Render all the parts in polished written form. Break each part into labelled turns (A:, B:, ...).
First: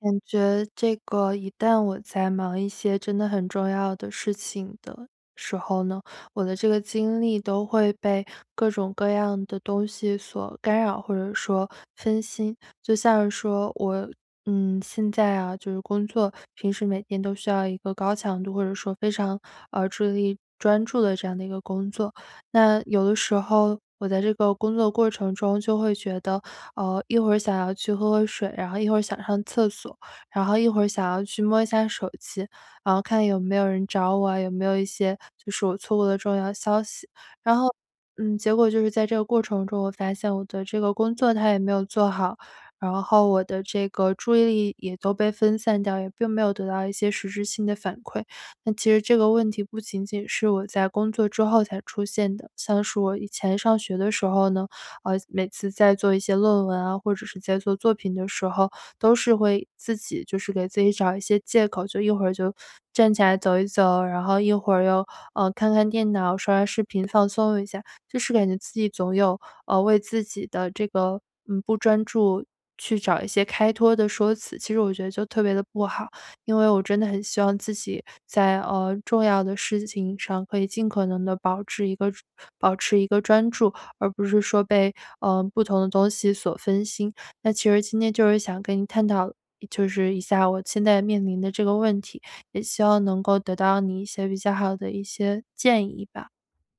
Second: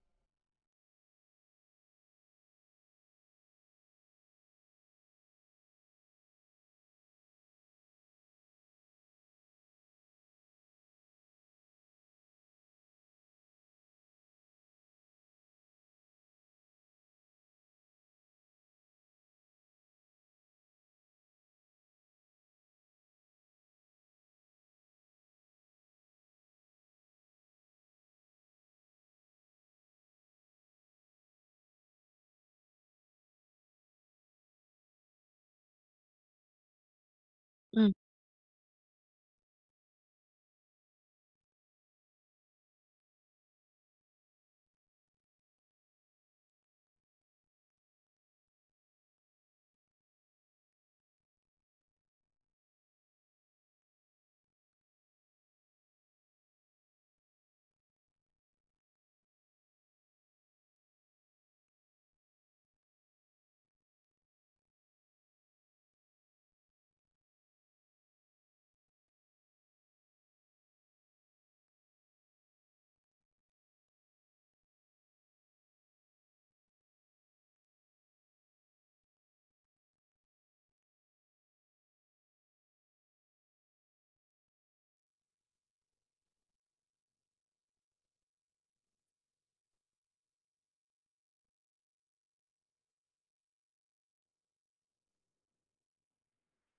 A: 感觉这个一旦我在忙一些真的很重要的事情的时候呢，我的这个精力都会被各种各样的东西所干扰，或者说分心。就像是说我，现在啊，就是工作，平时每天都需要一个高强度或者说非常注意力专注的这样的一个工作。那有的时候我在这个工作过程中就会觉得一会儿想要去喝喝水，然后一会儿想上厕所，然后一会儿想要去摸一下手机，然后看有没有人找我啊，有没有一些就是我错过的重要消息。然后，
B: 嗯
A: 结果就是在这个过程中，我发现我的这个工作它也没有做好，然后我的这个注意力也都被分散掉，也并没有得到一些实质性的反馈。那其实这个问题不仅仅是我在工作之后才出现的，像是我以前上学的时候呢。每次在做一些论文啊，或者是在做作品的时候，都是会自己就是给自己找一些借口，就一会儿就站起来走一走，然后一会儿又看看电脑、刷刷视频放松一下，就是感觉自己总有为自己的这个不专注。去找一些开脱的说辞，其实我觉得就特别的不好，因为我真的很希望自己在重要的事情上可以尽可能的保持一个专注，而不是说被不同的东西所分心。那其实今天就是想跟你探讨，就是一下我现在面临的这个问题，也希望能够得到你一些比较好的一些建议吧。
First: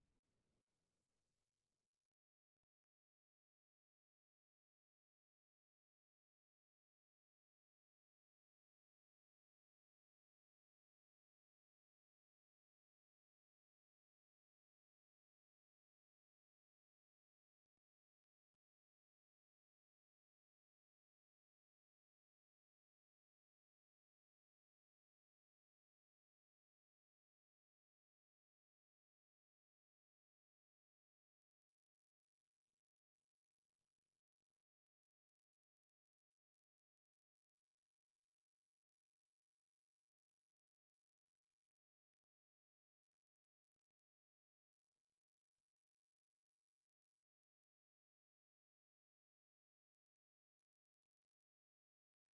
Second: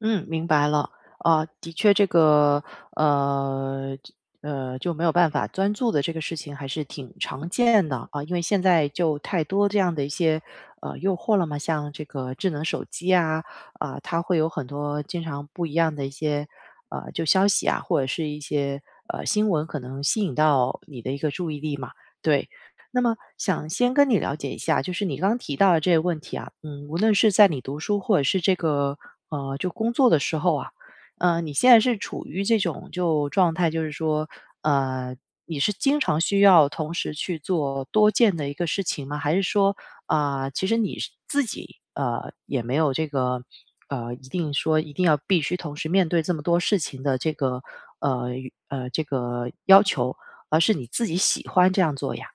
B: 嗯，明白了。啊，的确，这个呃呃就没有办法专注的这个事情还是挺常见的啊，因为现在就太多这样的一些诱惑了嘛，像这个智能手机啊，它会有很多经常不一样的一些就消息啊，或者是一些新闻，可能吸引到你的一个注意力嘛。对，那么想先跟你了解一下，就是你刚刚提到的这个问题啊，嗯，无论是在你读书或者是这个就工作的时候啊，你现在是处于这种就状态，就是说，呃，你是经常需要同时去做多件的一个事情吗？还是说，啊、其实你是自己也没有这个一定说一定要必须同时面对这么多事情的这个呃这个要求，而是你自己喜欢这样做呀？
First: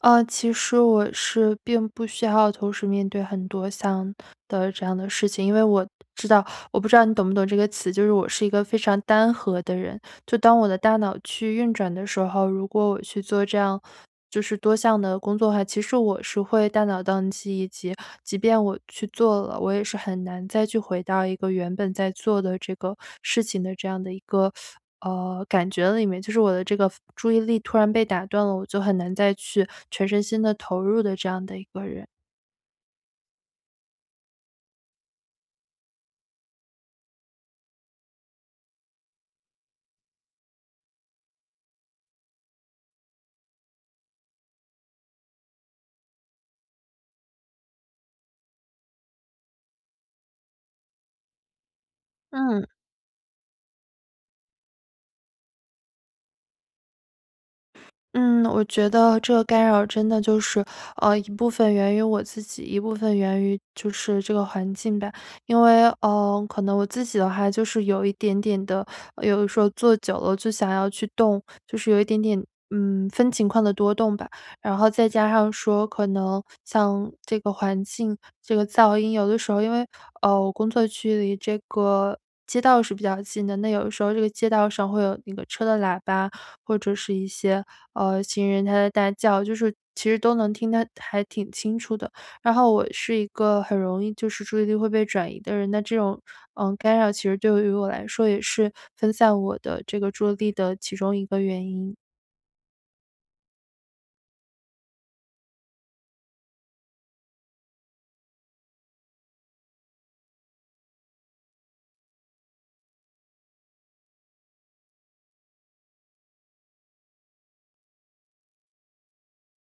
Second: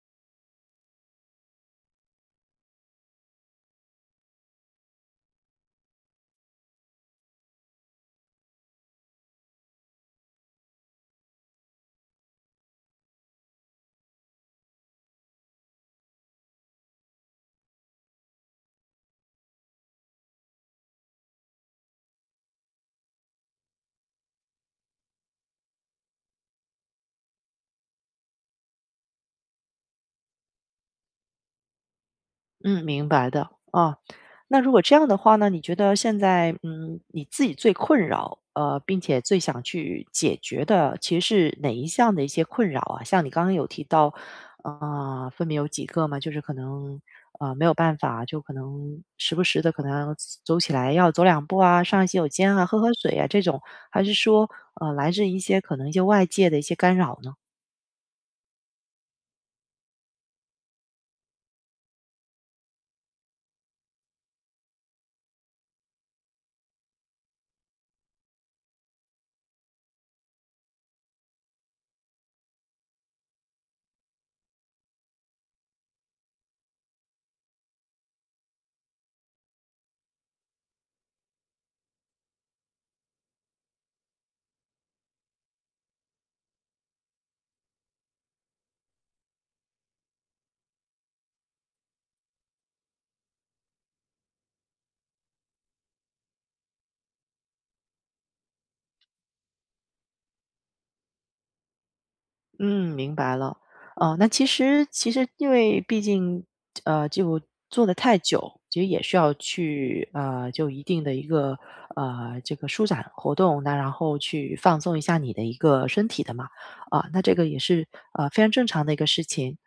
A: 其实我是并不需要同时面对很多项的这样的事情，因为我知道，我不知道你懂不懂这个词，就是我是一个非常单核的人。就当我的大脑去运转的时候，如果我去做这样就是多项的工作的话，其实我是会大脑宕机以及即便我去做了，我也是很难再去回到一个原本在做的这个事情的这样的一个感觉里面，就是我的这个注意力突然被打断了，我就很难再去全身心的投入的这样的一个人。
B: 嗯，明白的。啊，那如果这样的话呢，你觉得现在，嗯，你自己最困扰，并且最想去解决的，其实是哪一项的一些困扰啊？像你刚刚有提到，啊、分别有几个嘛，就是可能，没有办法，就可能时不时的可能要走起来要走两步啊，上一洗手间啊，
A: 嗯。
B: 喝喝水啊这种，还是说，来自一些可能一些外界的一些干扰呢？
A: 嗯，我觉得这个干扰真的就是，一部分源于我自己，一部分源于就是这个环境吧。因为，可能我自己的话就是有一点点的，有的时候坐久了就想要去动，就是有一点点，分情况的多动吧。然后再加上说，可能像这个环境，这个噪音，有的时候因为，我工作区离这个街道是比较近的，那有的时候这个街道上会有那个车的喇叭，或者是一些，行人他在大叫，就是其实都能听得还挺清楚的。然后我是一个很容易就是注意力会被转移的人，那这种，干扰其实对于我来说也是分散我的这个注意力的其中一个原因。
B: 嗯，明白了。哦，那其实其实因为毕竟，就做的太久，其实也需要去就一定的一个这个舒展活动，那然后去放松一下你的一个身体的嘛，啊，那这个也是非常正常的一个事情。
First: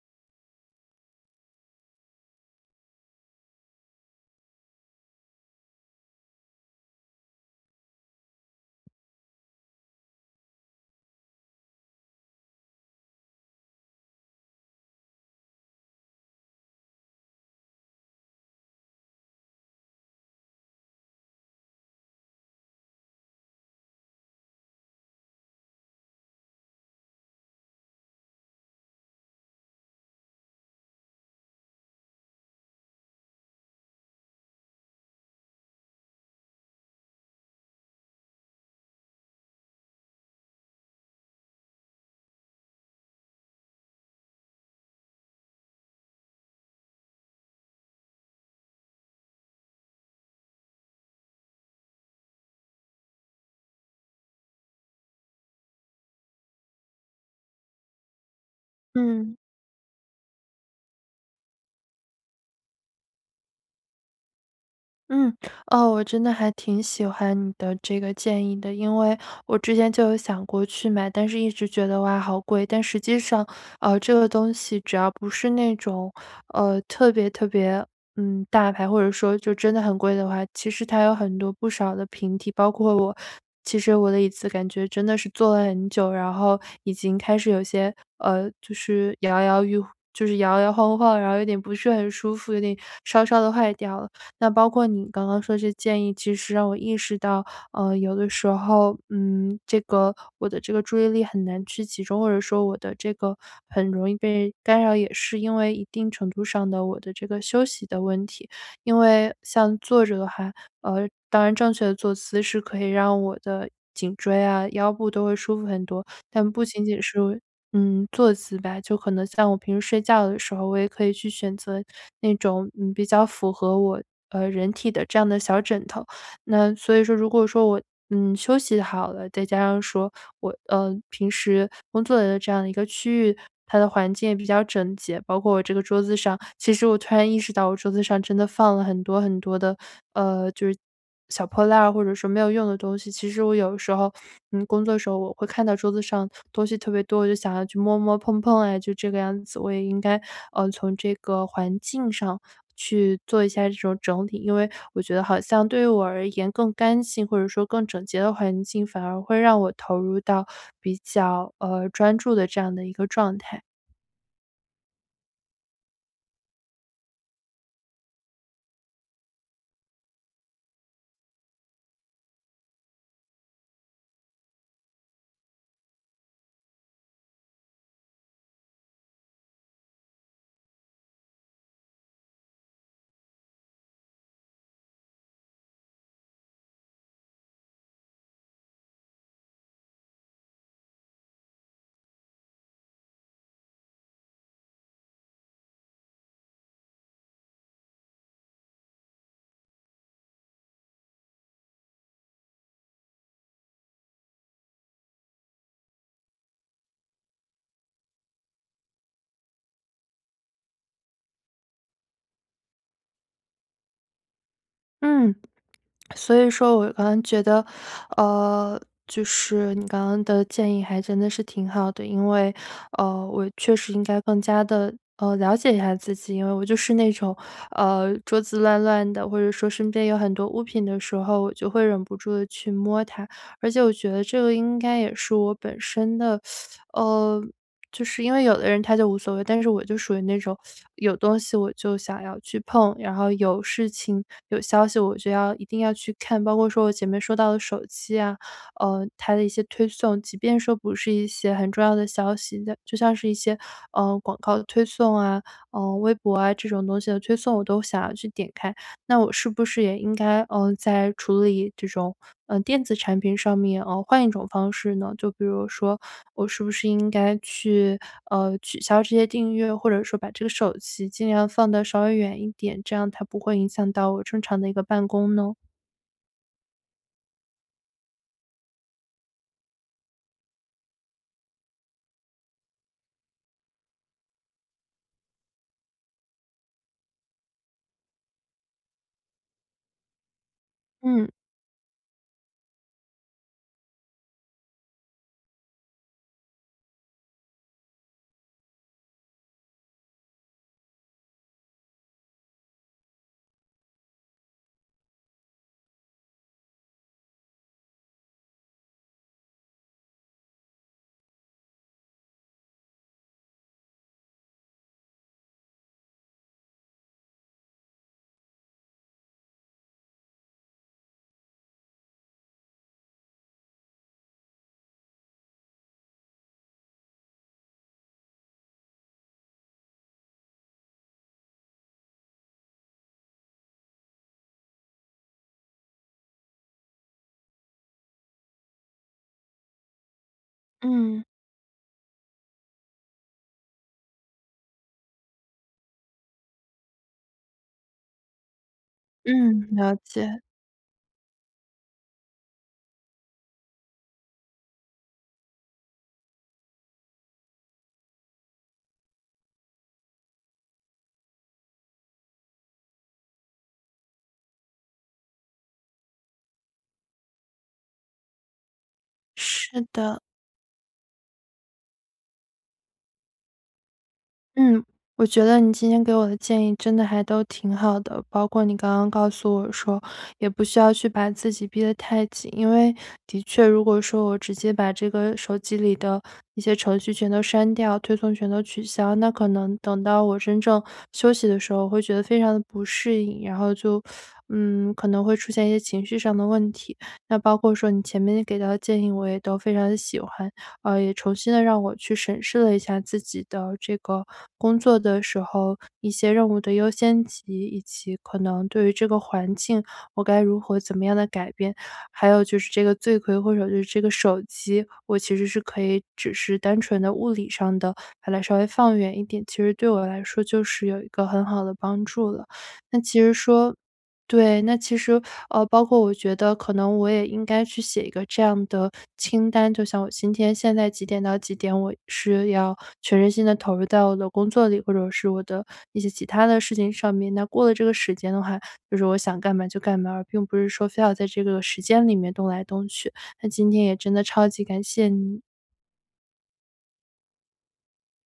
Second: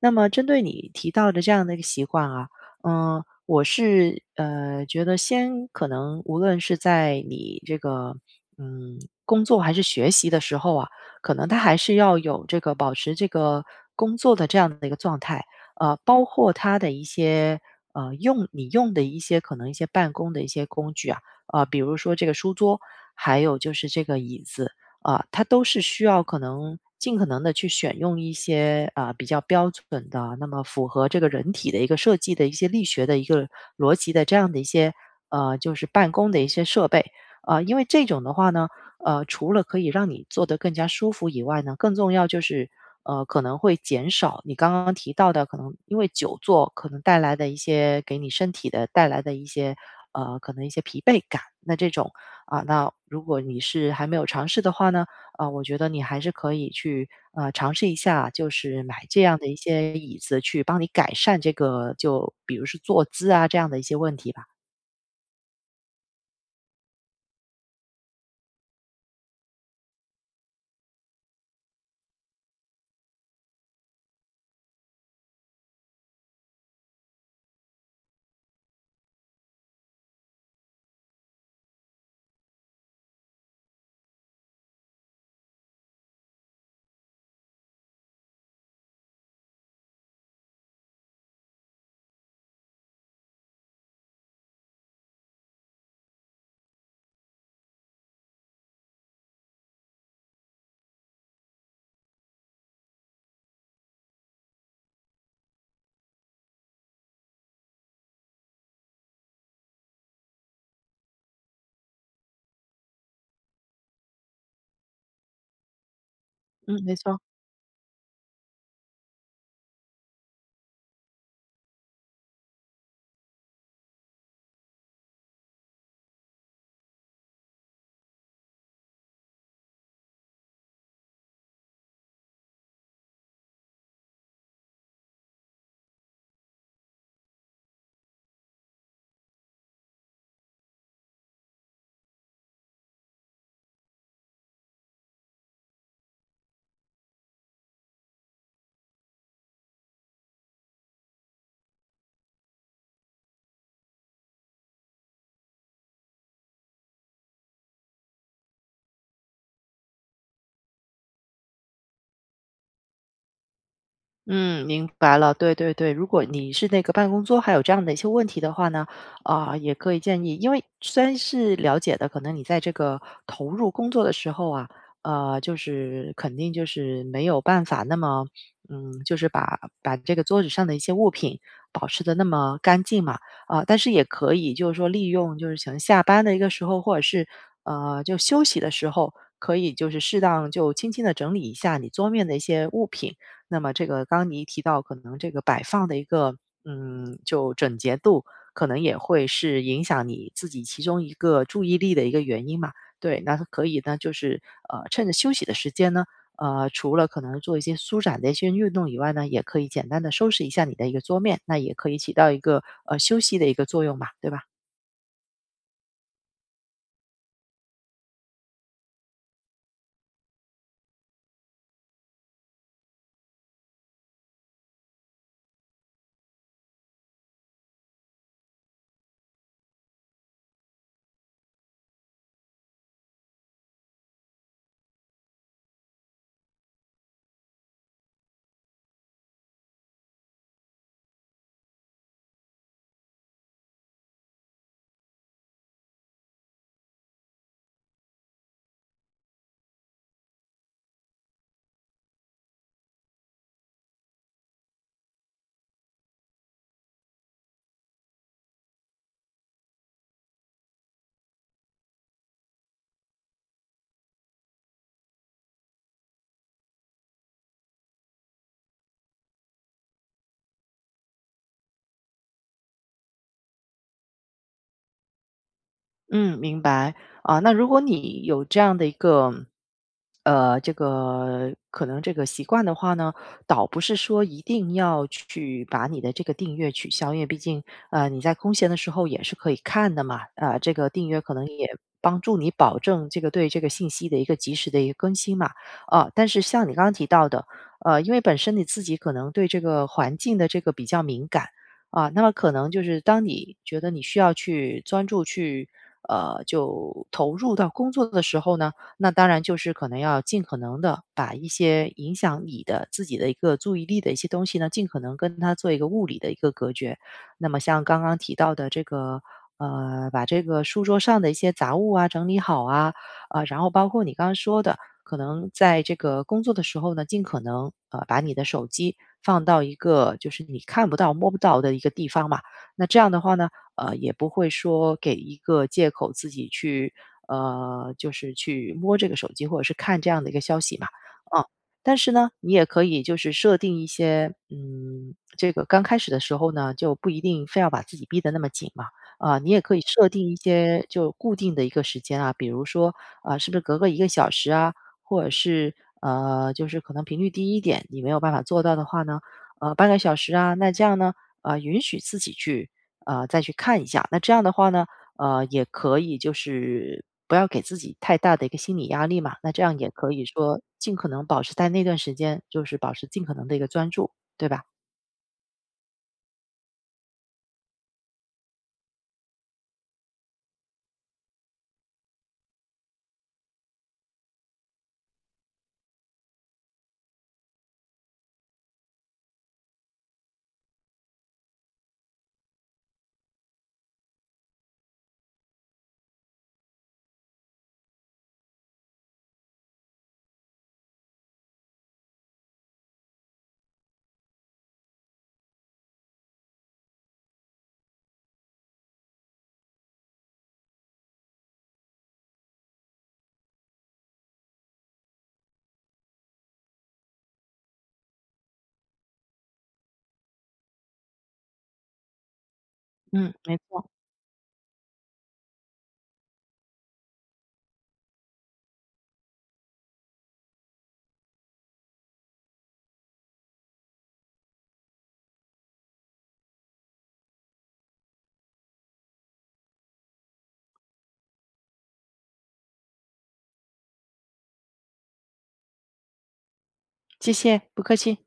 B: 那么针对你提到的这样的一个习惯啊，嗯，我是觉得先可能无论是在你这个嗯工作还是学习的时候啊，可能他还是要有这个保持这个工作的这样的一个状态，包括他的一些用你用的一些可能一些办公的一些工具啊，比如说这个书桌，还有就是这个椅子。啊，它都是需要可能尽可能的去选用一些，啊，比较标准的，那么符合这个人体的一个设计的一些力学的一个逻辑的这样的一些，就是办公的一些设备。啊，因为这种的话呢，除了可以让你坐得更加舒服以外呢，更重要就是，可能会减少你刚刚提到的可能因为久坐可能带来的一些给你身体的带来的一些，可能一些疲惫感，那这种啊，那如果你是还没有尝试的话呢，啊，我觉得你还是可以去尝试一下，就是买这
A: 嗯。
B: 样的一些椅子去帮你改善这个，就比如是坐姿啊这样的一些问题吧。
A: 嗯，哦，我真的还挺喜欢你的这个建议的，因为我之前就有想过去买，但是一直觉得哇好贵，但实际上，这个东西只要不是那种，特别特别，大牌或者说就真的很贵的话，其实它有很多不少的平替，包括我，其实我的椅子感觉真的是坐了很久，然后已经开始有些，就是摇摇欲。就是摇摇晃晃，然后有点不是很舒服，有点稍稍的坏掉了。那包括你刚刚说这建议，其实让我意识到，有的时候，这个我的这个注意力很难去集中，或者说我的这个很容易被干扰，也是因为一定程度上的我的这个休息的问题。因为像坐着的话，当然正确的坐姿是可以让我的颈椎啊、腰部都会舒服很多。但不
B: 嗯，
A: 仅
B: 没
A: 仅是
B: 错。
A: 坐姿吧，就可能像我平时睡觉的时候，我也可以去选择那种比较符合我人体的这样的小枕头。那所以说如果说我，休息好了，再加上说我，平时工作的这样的一个区域，它的环境也比较整洁，包括我这个桌子上其实我突然意识到我桌子上真的放了很多很多的，就是小破烂儿或者说没有用的东西。其实我有时候，工作时候我会看到桌子上东西特别多，我就想要去摸摸碰碰哎，就这个样子。我也应该，从这个环境上去做一下这种整理。因为我觉得好像对于我而言，更干净或者说更整洁的环境，反而会让我投入到比较专注的这样的一个状态。
B: 嗯，明白了。对对对，如果你是那个办公桌还有这样的一些问题的话呢，啊、也可以建议，因为虽然是了解的，可能你在这个投入工作的时候啊，就是肯定就是没有办法那么，嗯，就是把这个桌子上的一些物品保持的那么干净嘛，啊、但是也可以就是说利用就是想下班的一个时候，或者是就休息的时候，可以就是适当就轻轻的整理一下你桌面的一些物品。那么这个刚刚你提到可能这个摆放的一个，嗯，就整洁度，可能也会是影响你自己其中一个注意力的一个原因嘛。对，那可以呢，就是趁着休息的时间呢，除了可能做一些舒展的一些运动以外呢，也可以简单的收拾一下你的一个桌面，那也可以起到一个休息的一个作用嘛，对吧？
A: 嗯。所以说我刚刚觉得，呃，就是你刚刚的建议还真的是挺好的，因为，我确实应该更加的了解一下自己，因为我就是那种桌子乱乱的，或者说身边有很多物品的时候，我就会忍不住的去摸它，而且我觉得这个应该也是我本身的，呃。就是因为有的人他就无所谓，但是我就属于那种有东西我就想要去碰，然后有事情有消息我就要一定要去看，包括说我前面说到的手机啊，它的一些推送，即便说不是一些很重要的消息的，就像是一些广告的推送啊，微博啊这种东西的推送，我都想要去点开。那我是不是也应该，在处理这种，电子产品上面，换一种方式呢？就比如说我是不是应该去，取消这些订阅，或者说把这个手机尽量放的稍微远一点，这样它不会影响到我正常的一个办公呢？
B: 嗯，明白。啊，那如果你有这样的一个，这个可能这个习惯的话呢，倒不是说一定要去把你的这个订阅取消，因为毕竟，你在空闲的时候也是可以看的嘛。啊，这个订阅
A: 嗯。
B: 可能也帮助你保证这个对这个信息的一个及时的一个更新嘛。啊，但是像你刚刚提到的，因为本身你自己可能对这个环境的这个比较敏感。啊，那么可能就是当你觉得你需要去专注去就投入到工作的时候呢，那当然就是可能要尽可能的把一些影响你的自己的一个注意力的一些东西呢，尽可能跟它做一个物理的一个隔绝。那么像刚刚提到的这个，把这个书桌上的一些杂物啊整理好啊，啊、然后包括你刚刚说的，可能在这个工作的时候呢，尽可能把你的手机放到一个就是你看不到摸不到的一个地方嘛。那这样的话呢，也不会说给一个借口自己去，就是去摸这个手机或者是看这样的一个消息嘛，
A: 嗯。
B: 啊，但是呢，你也可以就是设定一些，嗯，这个刚开始的时候呢，就不一定非要把自己逼得那么紧嘛，啊，你也
A: 嗯，
B: 可以
A: 了
B: 设定一
A: 解。
B: 些就固定的一个时间啊，比如说，啊，是不是隔个一个小时啊，或者是，就是可能频率低一点，你没有办法做到的话呢，半个小时啊，那这样呢，啊，允许自己去再去看一下。那这样的话呢，也可以就是不要给自己太大的一个心理压力嘛，那这样
A: 是
B: 也可
A: 的。
B: 以说尽可能保持在那段时间，就是保持尽可能的一个专注，对吧？
A: 嗯，我觉得你今天给我的建议真的还都挺好的，包括你刚刚告诉我说，也不需要去把自己逼得太紧，因为的确，如果说我直接把这个手机里的一些程序全都删掉，推送全都取消，那可能等到我真正休息的时候，我会觉得非常的不适应，然后就，可能会出现一些情绪上的问题。那包括说你前面给到的建议，我也都非常的喜欢，也重新的让我去审视了一下自己的这个工作的时候，一些任务的优先级，以及可能对于这个环境，我该如何怎么样的改变。还有就是这个罪魁祸首就是这个手机，我其实是可以只是单纯的物理上的把它稍微放远一点，其实对我来说就是有一个很好的帮助了。那其
B: 嗯，
A: 实
B: 没
A: 说
B: 错，
A: 对，那其实，包括我觉得可能我也应该去写一个这样的清单，就像我今天现在几点到几点，我是要全身心的投入到我的工作里，或者是我的一些其他的事情上面。那过了这个时间的话，就是我想干嘛就干嘛，而并不是说非要在这个时间里面动来动去。那今天也真的超级感谢你。
B: 谢谢，不客气。